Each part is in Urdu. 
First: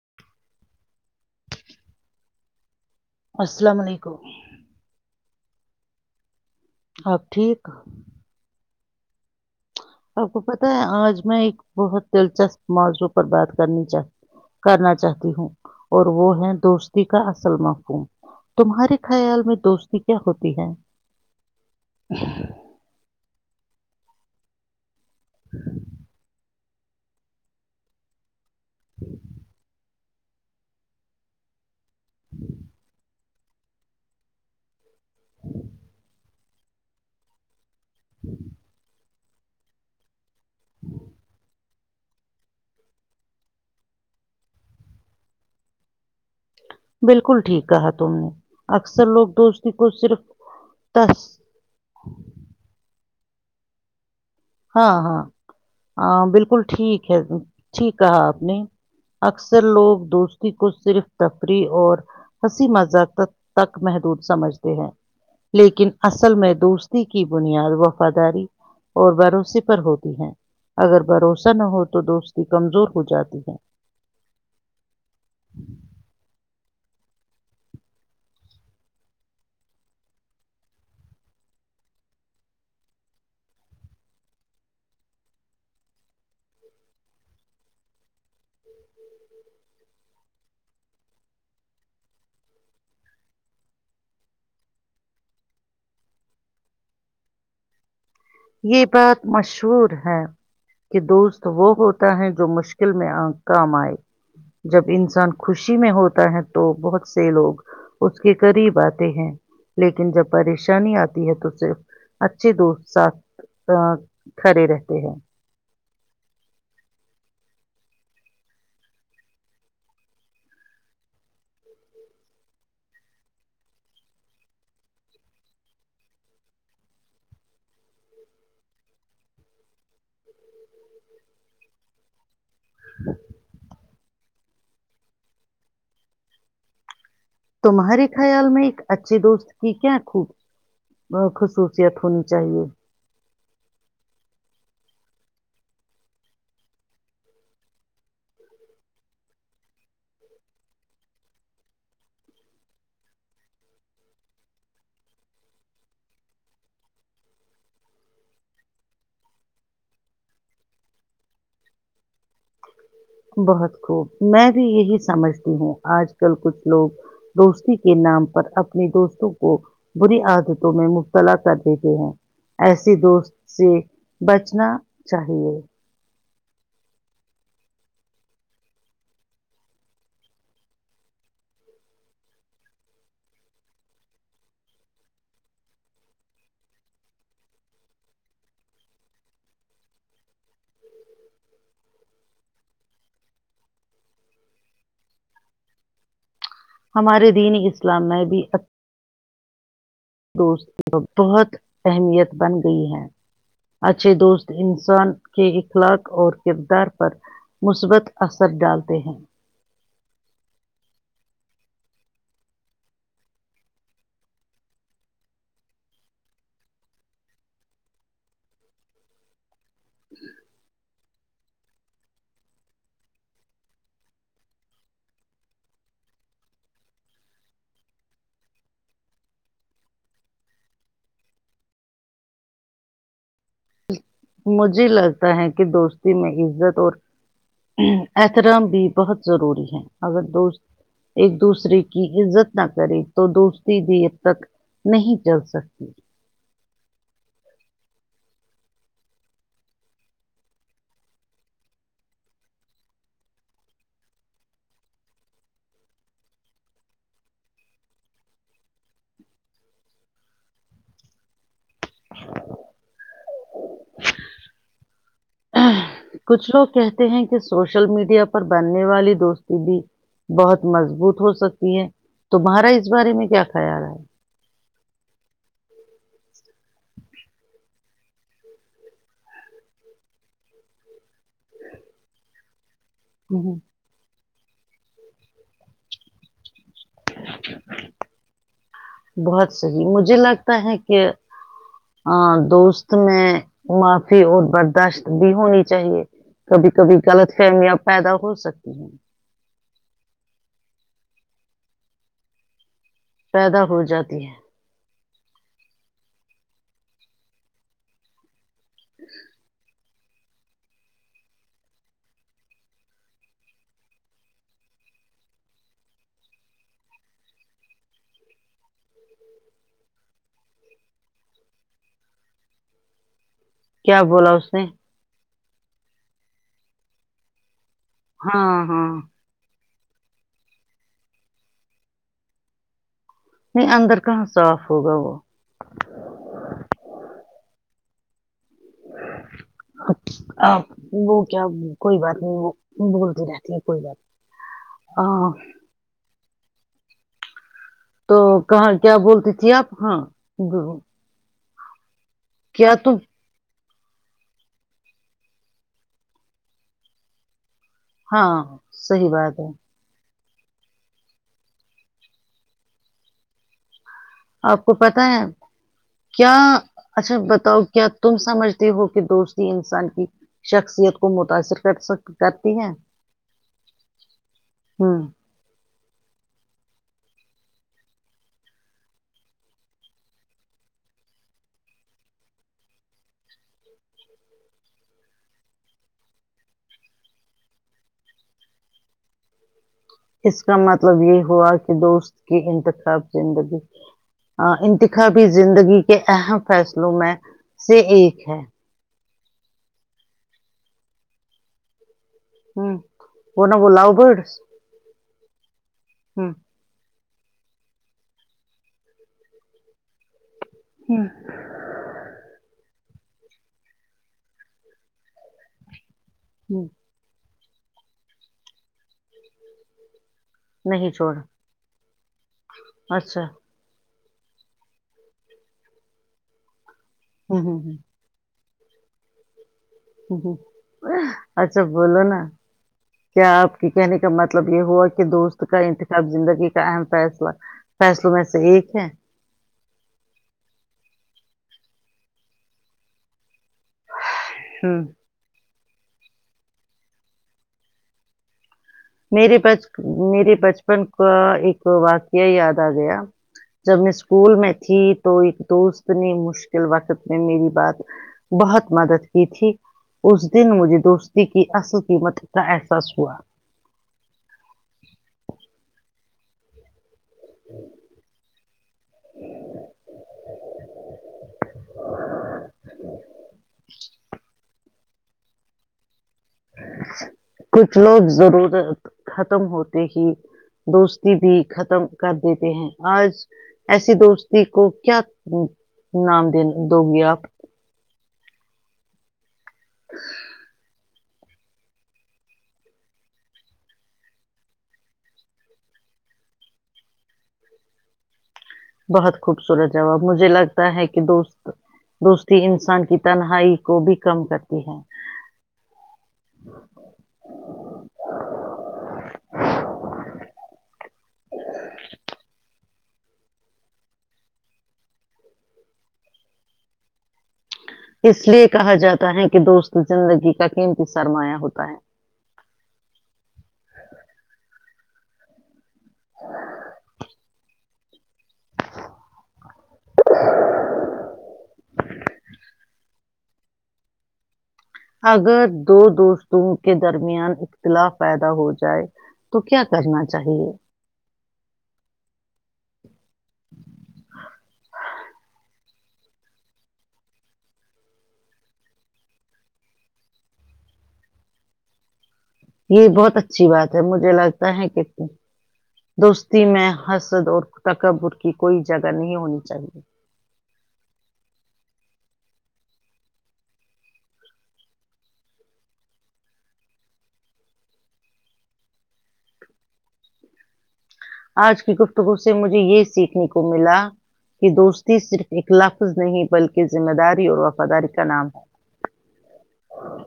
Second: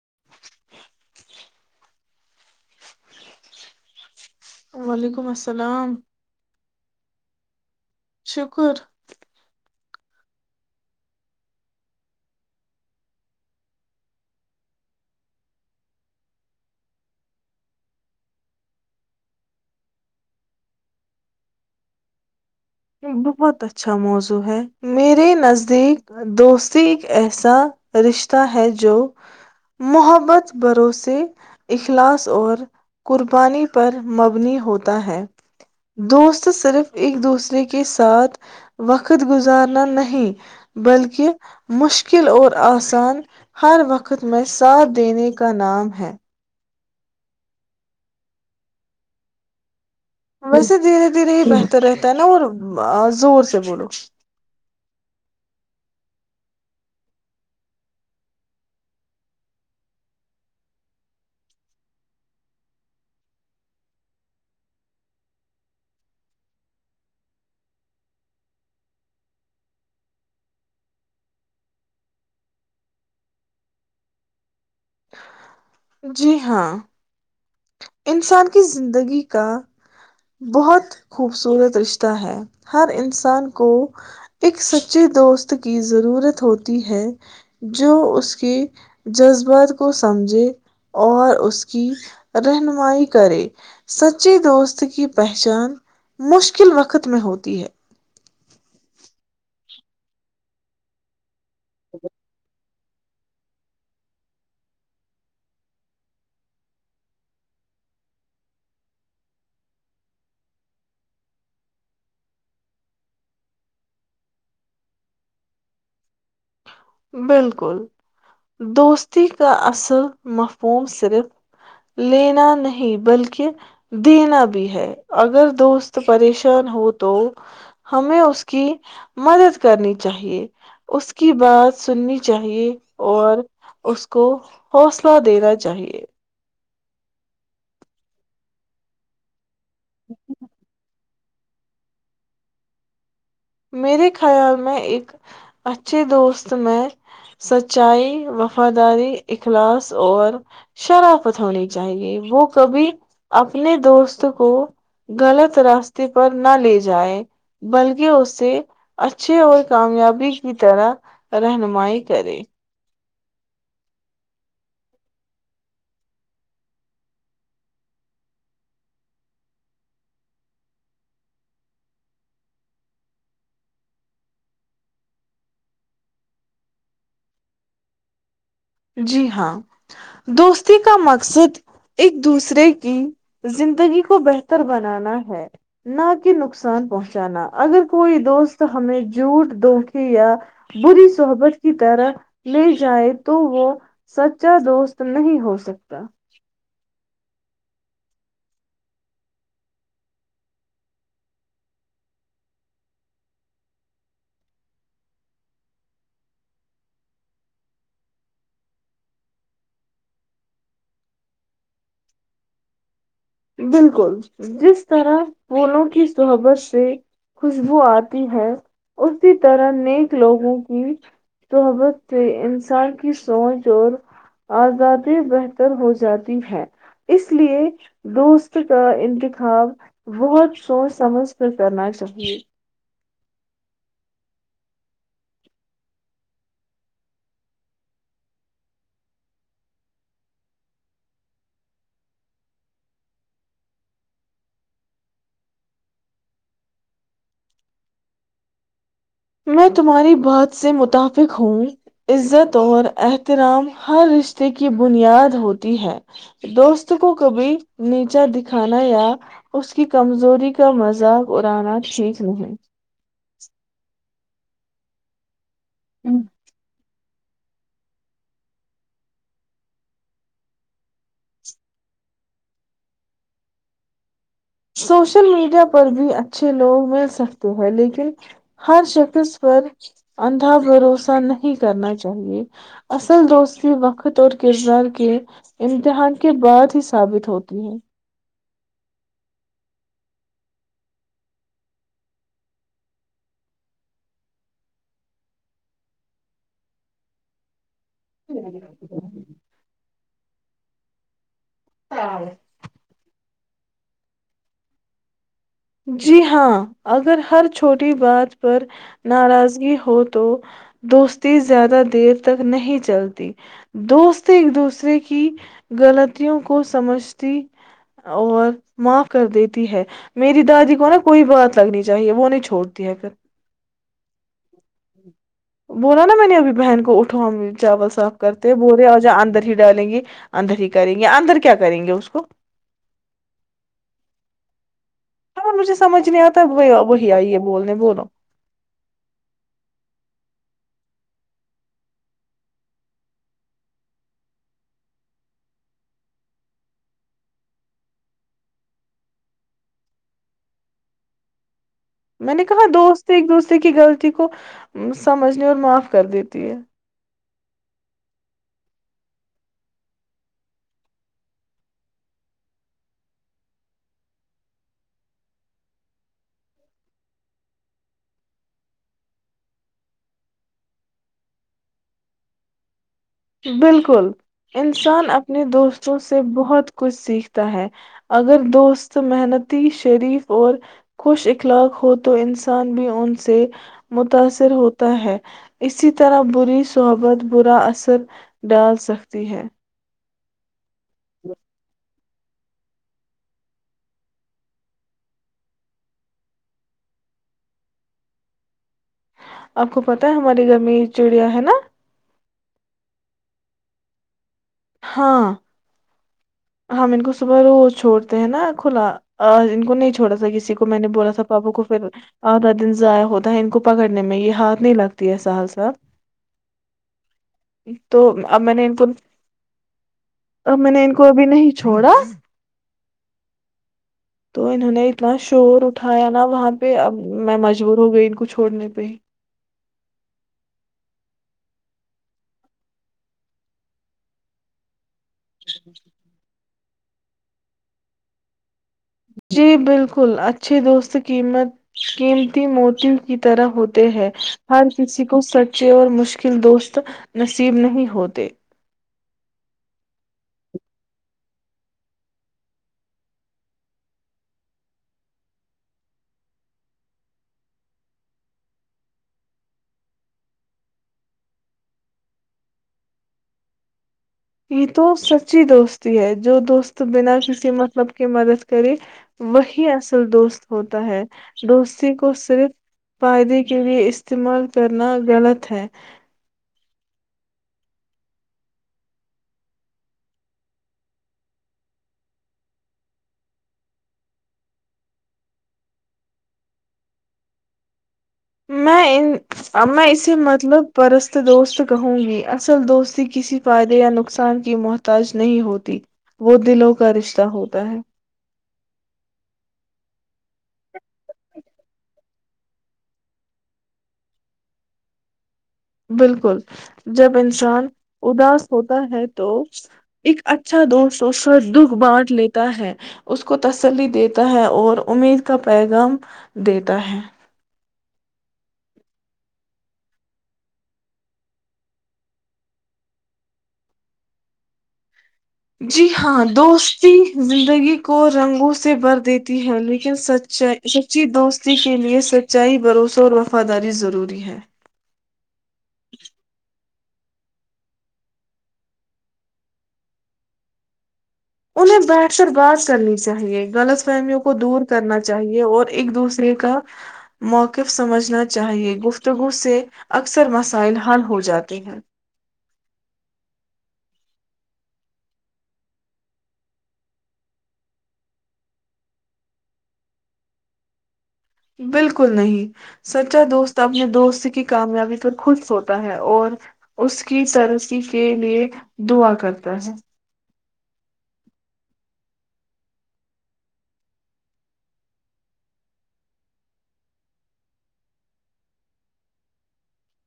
[inaudible] السلام علیکم وعلیکم السلام اب ٹھیک شکر آپ کو پت ہے آج میں ایک بہت دلچسپ موضوع پر بات کرنی چاہ کرنا چاہتی ہوں اور وہ ہے دوستی کا اصل معفوم تمہارے خیال میں دوستی کیا ہوتی ہے بہت اچھا موضوع ہے میرے نزدیک دوستی ایک ایسا رشتہ ہے جو محبت مت بھروسے اخلاص اور قرب پانی پر مبنی ہوتی [inaudible] تو صرف ایک دوسرے کے کے ساتھ وقت وقت گزارنا نہیں بلکہ مشکل اور آسان ہر وقت میں ساتھ دینے کا نام ہے بالکل ٹھیک کہا تم نے اکثر لوگ دوست ویسے دھیرے دھیرے ہی بہتر رہتا ہے نا اور زور سے بولو ہاں ہاں ہ بالکل ٹھیک ہے ٹھیک کہا آپ نے اکثر لوگ دوستی کو صرف تفریح اور ہنسی مزاق تک محدود سمجھتے ہیں لیکن اصل میں دوستی کی بنیاد وفاداری اور بھروسیے پر ہوتی ہیں اگر بھروسہ نہ ہو تو دوستی کمزور ہو جاتی ہے جی ہاں انسان کی زندگی کا بہت خوبصورت رشتہ ہے ہر انسان کو ایک سچے دوست کی ضرورت ہوتی ہے جو اس کے جذبات کو سمجھے اور اس کی رہنمائی کرے سچے دوست کی پہچان مشکل وقت میں ہوتی ہے یہ بات مشہور ہے کہ دوست تو وہ ہوتا ہے جو مشکل ل میں کام آئے جب انسان خوشی میں ہوتا ہے تو بہت سے لوگ اس کے قریب آتے ہیں لیکن جب پریشانی آتی ہے تو صرف اچھے دوست ساتھ ا کھڑے رہتے ہیں [unintelligible] بالکل دوستی کا اصل مفہوم صرف لینا نہیں بلکہ دینا بھی ہے اگر دوست پریشان ہو تو ہمیں اس کی مدد کرنی چاہیے اس کی بات سنی [unintelligible] چاہیے اور [unintelligible] اس کو حوصلہ دینا چاہیے [unintelligible] تمہارے خیال میں ایک اچھی دوست ٹ کیا آکھوب [unintelligible] خصوصیت ہونی چاہیے میرے خیال میں ایک اچھے دوست میں سچائی وفاداری اخلاص اور شرافت ہونی چاہیے وہ کبھی اپنے دوست کو غلط راستے پر نہ لے جائے بلکہ سے اچھے اور کامیابی کی طرح رہنمائی کرے بہت خوب میں بھی یہی سمجھتی ہوں آج کل کچھ لوگ دوستی کے نام پر اپنی دوستوں کو بری عادتوں میں مبتلا کر دیتے ہیں ایسی دوست سے بچنا چاہی جی ہاں دوستی کا مقصد ایک دوسرے کی زندگی کو بہتر بنانا ہے نہ کہ نقصان پہنچانا اگر کوئی دوست ہمیں جھوٹ دھوکے یا بری صحبت کی طرح لے جائے تو وہ سچا دوست نہیں ہو سکتا ہمارے دین اسلام میں بھی دوست بہت اہمیت بن گئی ہے اچھے دوست انسان کے اخلاق اور کردار پر مثبت اثر ڈالتے ہیں بالکل جس طرح پھولوں کی سحبت سے خوشبو آتی ہے اس کی طرحیک لوگوں کی [unintelligible] سحبت سے انسان کی سوچ اور آزادی بہتر ہو جاتی ہے اس لیے دوست کا انتخاب بہت سوچ سمجھ پ کرنا چاہیے مجھے لگتا ہے کہ دوستی میں عزت اور احترام بھی بہت ضروری ہے اگر دوست ایک دوسرے کی عزت نہ کرے تو دوستی بھی حد تک نہیں چل سکتی میں تمہاری بات سے متفق ہوں عزت اور احترام ہر رشتے کی بنیاد ہوتی ہے دوست کو کبھی نیچا دکھانا یا اس کی کمزوری کا مذاق اڑانا شیخ روحن [inaudible] کچھ لوگ کہتے ہیں کہ سوشل میڈیا پر بننے والی دوستی بھی بہت مضبوط ہو سکتی ہے تمہارا اس بارے میں کیا خیال ہے سوشل میڈیا پر بھی اچھے لوگ مل سکتے ہیں لیکن ہر شخص پر اندھا بھروسہ نہیں کرنا چاہیے اصل ہے دوستی وقت اور کردار کے امتحان کے بعد [unintelligible] ا ثابت ہوتی ہیں [unintelligible] بہت صحی مجھے لگتا ہے کہ دوست میں معافی اور برداشت بھی ہونی چاہیے کبھی کبھی غلط فہمیاں پیدا ہو ہے سکتی ہیں [unintelligible] ہاں [unintelligible] پیدا ہو جاتی ہے [unintelligible] جی ہاں اگر ہر چھوٹی بار پر ناراضگی ہوتی [unintelligible] تو دوستی زیادہ دیر تک نہیں چلتی دوست ایک دوسرے کی غلطوں کو سمجھتی اور معاف کر دیتی ہے [unintelligible] میری دادی کو نا کوئی بات لگنی چاہیے وہ نہیں چھوڑتی ہے پھر کیا بولا اس نے بولا نا میں نےبھی بہن کو اٹھا چاول صاف کرتے ہاں بورے ہاں آ جا اندر ہی [unintelligible] ڈالیں گے اندر ہی کریں گے اندر کیا کریں گے اس کو [unintelligible] نہیں اندر کہاں صاف ہوگا وہ ہاں مجھے سمجھ نہیں آتا وہ وہی آئی ہے بولنے بولو آ وہ کیا کوئی بات نہیں وہ بولتی رہتی ہے کوئی بات [unintelligible] تو کہاں کیا بولتی تھی آپ ہاں گ میں نے کہاں دوست ایک دوستے کی غلط کو سمجھنے اور معاف کر دیتی ہے ہاں صحی بات ہے آپ کو پتا ہے کیا اچھا بتاؤ کیا تم سمجھتے ہو کہ دوستی انسان کی شخصیت کو متاثر کرک کرتی ہے بالکل ہوں انسان اپنے دوست [unintelligible] بچوں سے بہت کچھ سیکھتا ہے اگر دوست محنتی شریف اور خوش اخلاق ہو تو انسان بھی ان سے متاثر ہوتا ہے اسی طرح بری صحبت برا اثر [unintelligible] ڈال سکتی ہے [unintelligible] اس کا مت [unintelligible] مطلب یہ ہوا کہ دوست کی انتخاب زندگی ہ انتخابی زندگی کے اہم فیصلوں میں سے ایک ہے [unintelligible] آپ کو پت ہے ہمارے گھر میں یہ چڑیا ہے نا ہ وہنا بلاو بڑ [unintelligible] ہاں ہاں [unintelligible] ہم ان کو صبح روز چھوڑتے ہیں نا کھلا ان کو نہیں چھوڑا س کسی کو میں نے بولا تھا پابو کو پھر آدھا دن سے ضائع ہوتا ہے ان کو پکڑنے میں یہ ہاتھ نہیں لگتی ہے سہر سل [unintelligible] ہوں [unintelligible] تو اب میں نے ان کو [unintelligible] آ م نے نہیں [unintelligible] کو چھوڑا بھی نہیں چھوڑا [unintelligible] اچھا [unintelligible] تو انہوں نے اتنا شور اٹھایا نا وہاں پہ اب میں ہوں ہوں مجبور ہوں ہو گئی کچھ [unintelligible] تھھوڑ نہیں پ [unintelligible] ہ ہ اچھا بولو نا کیا آپ کی کہنے کا مطلب یہ ہوا کہ [unintelligible] کہ دوست کا انتخاب زندگی [unintelligible] اہم فیصلہ فیصلوں میں سے ایک ہے [unintelligible] جی بالکل اچھی دوست قیمت قیمتی موتی کی [unintelligible] طرح ہوتے ہیں ہر ہوں کسی کو سٹ [unintelligible] اچے اور مشکل دوست نصیب نہیں ہوتے مے میرے بچپن کا ایک واقعہ یاد آ گیا جب میں اسکول میں تھی تو ایک دوست نے مشکل وقت میں میری بات بہت مدد کی تھی اس دن مجھے دوستی کی اصل قیمت کا احساس ہوا یہ تو سچی دوستی ہے جو دوست [unintelligible] بنا کسی مطلب کی مدد کرے وہی اصل دوست ہوتا ہے دوستی کو صرف فائدے کے لیے استعمال کر تنا غلط ہے کچھ لوگ ضرورت ختم ہوتے ہی دوستی بھی ختم کر دیتے ہیں آج ایسی دوستی کو کیا نام دنے دو گے آپ میں ان ا اسے مطلب پرس دوست کہوں گی اصل دوستی کسی فائدے یا نقصان کی محتاج نہیں ہوتی وہ دلوں کا رشتہ ہوتا ہے بہت خوبصورت جواب مجھے لگتا ہے کہ دوست دوستی انسان کی تنہائی کو بھی کم کرتی ہے بالکل جب انسان اداس ہوتا ہے تو ایک اچھا اچھاوش دکھ بانٹ لیتا ہے اس کو تسلی دیتا ہے اور امید کا پیغام دیتا ہے اس لیے کہا جاتا ہے کہ دوست زندگی کا قمتی سرمایہ ہوتا ہے جی ہاں دوستی زندگی کو رنگوں سے بھر دیتی ہے لیکن س سچی دوستی کے لیئے سچائی بھروسوں اور وفاداری ضروری ہے اگر دو دوستوں کے درمیان اختلاف پیدا ہو جائے تو کیا کرنا چاہیے انہیں بیٹھ کر بات کرنی چاہیئے غلط فہمیوں کو دور کرنا چاہیئے اور ایک دوسرے کا موقف سمجھنا چاہیئے گفتگو سے اکثر مسائل حل ہو جاتے ہیں یہ بہت اچھی بات ہے مجھے لگتا ہے کہ دوستی میں حسد اور تکبر کی کوئی جگہ نہیں ہونی چاہیے بالکل نہیں سچا دوست اپنے دوست کی کامیابی پر خود سوتا ہے اور اس کی ترسی کے لیے دعا کرتا ہے آج کی گفتگو سے مجھے یہ سیکھنے کو ملا کہ دوستی صرف ایک لفظ نہیں بلکہ ذمہ داری اور وفاداری کا نام ہے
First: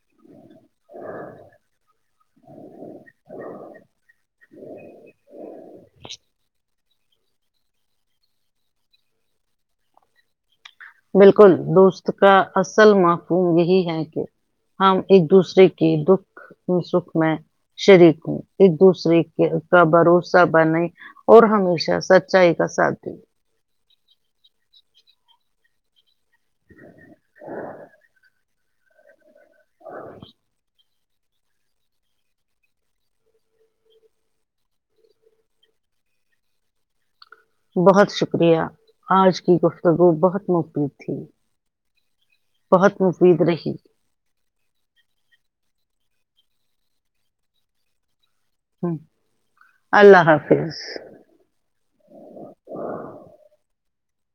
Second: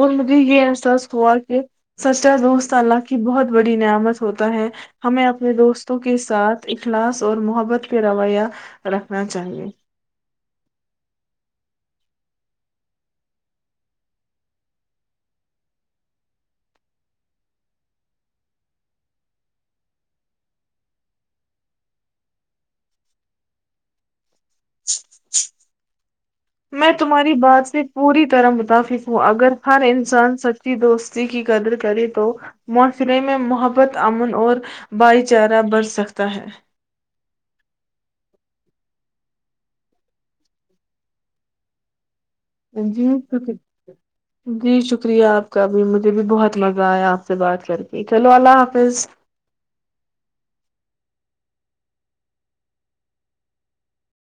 اور مط یہ احساس ہوا کہ سچا دوست اللہ کی بہت بڑی نعمت ہوتا ہے ہمیں اپنے دوستوں کے ساتھ اخلاص اور محبت پہ رویہ رکھنا چاہیے بالکل دوست کا اصل معفوم یہی ہے کہ ہم ایک دوسرے کے دکھ سکھ میں شریک ہوں ایک دوسرے کے کا بھروسہ بنے اور ہمیشہ سچائی کا ساتھ دیں میں تمہاری بات سے پوری طرح م پھر اگر ہر انسان سچی دوست کی قدر کرے تو معاشرے میں محبت امن اور بھائی چارہ بڑھ سکتا ہے بہت شکریہ آج کی گفتگو بہت مفید تھی بہت جی مفید رہی جی شکریہ آپ کابھی مجھے بھی بہت مزہ آیا آپ سے بات کر کے چلو اللہ حافظ اللہ حافظ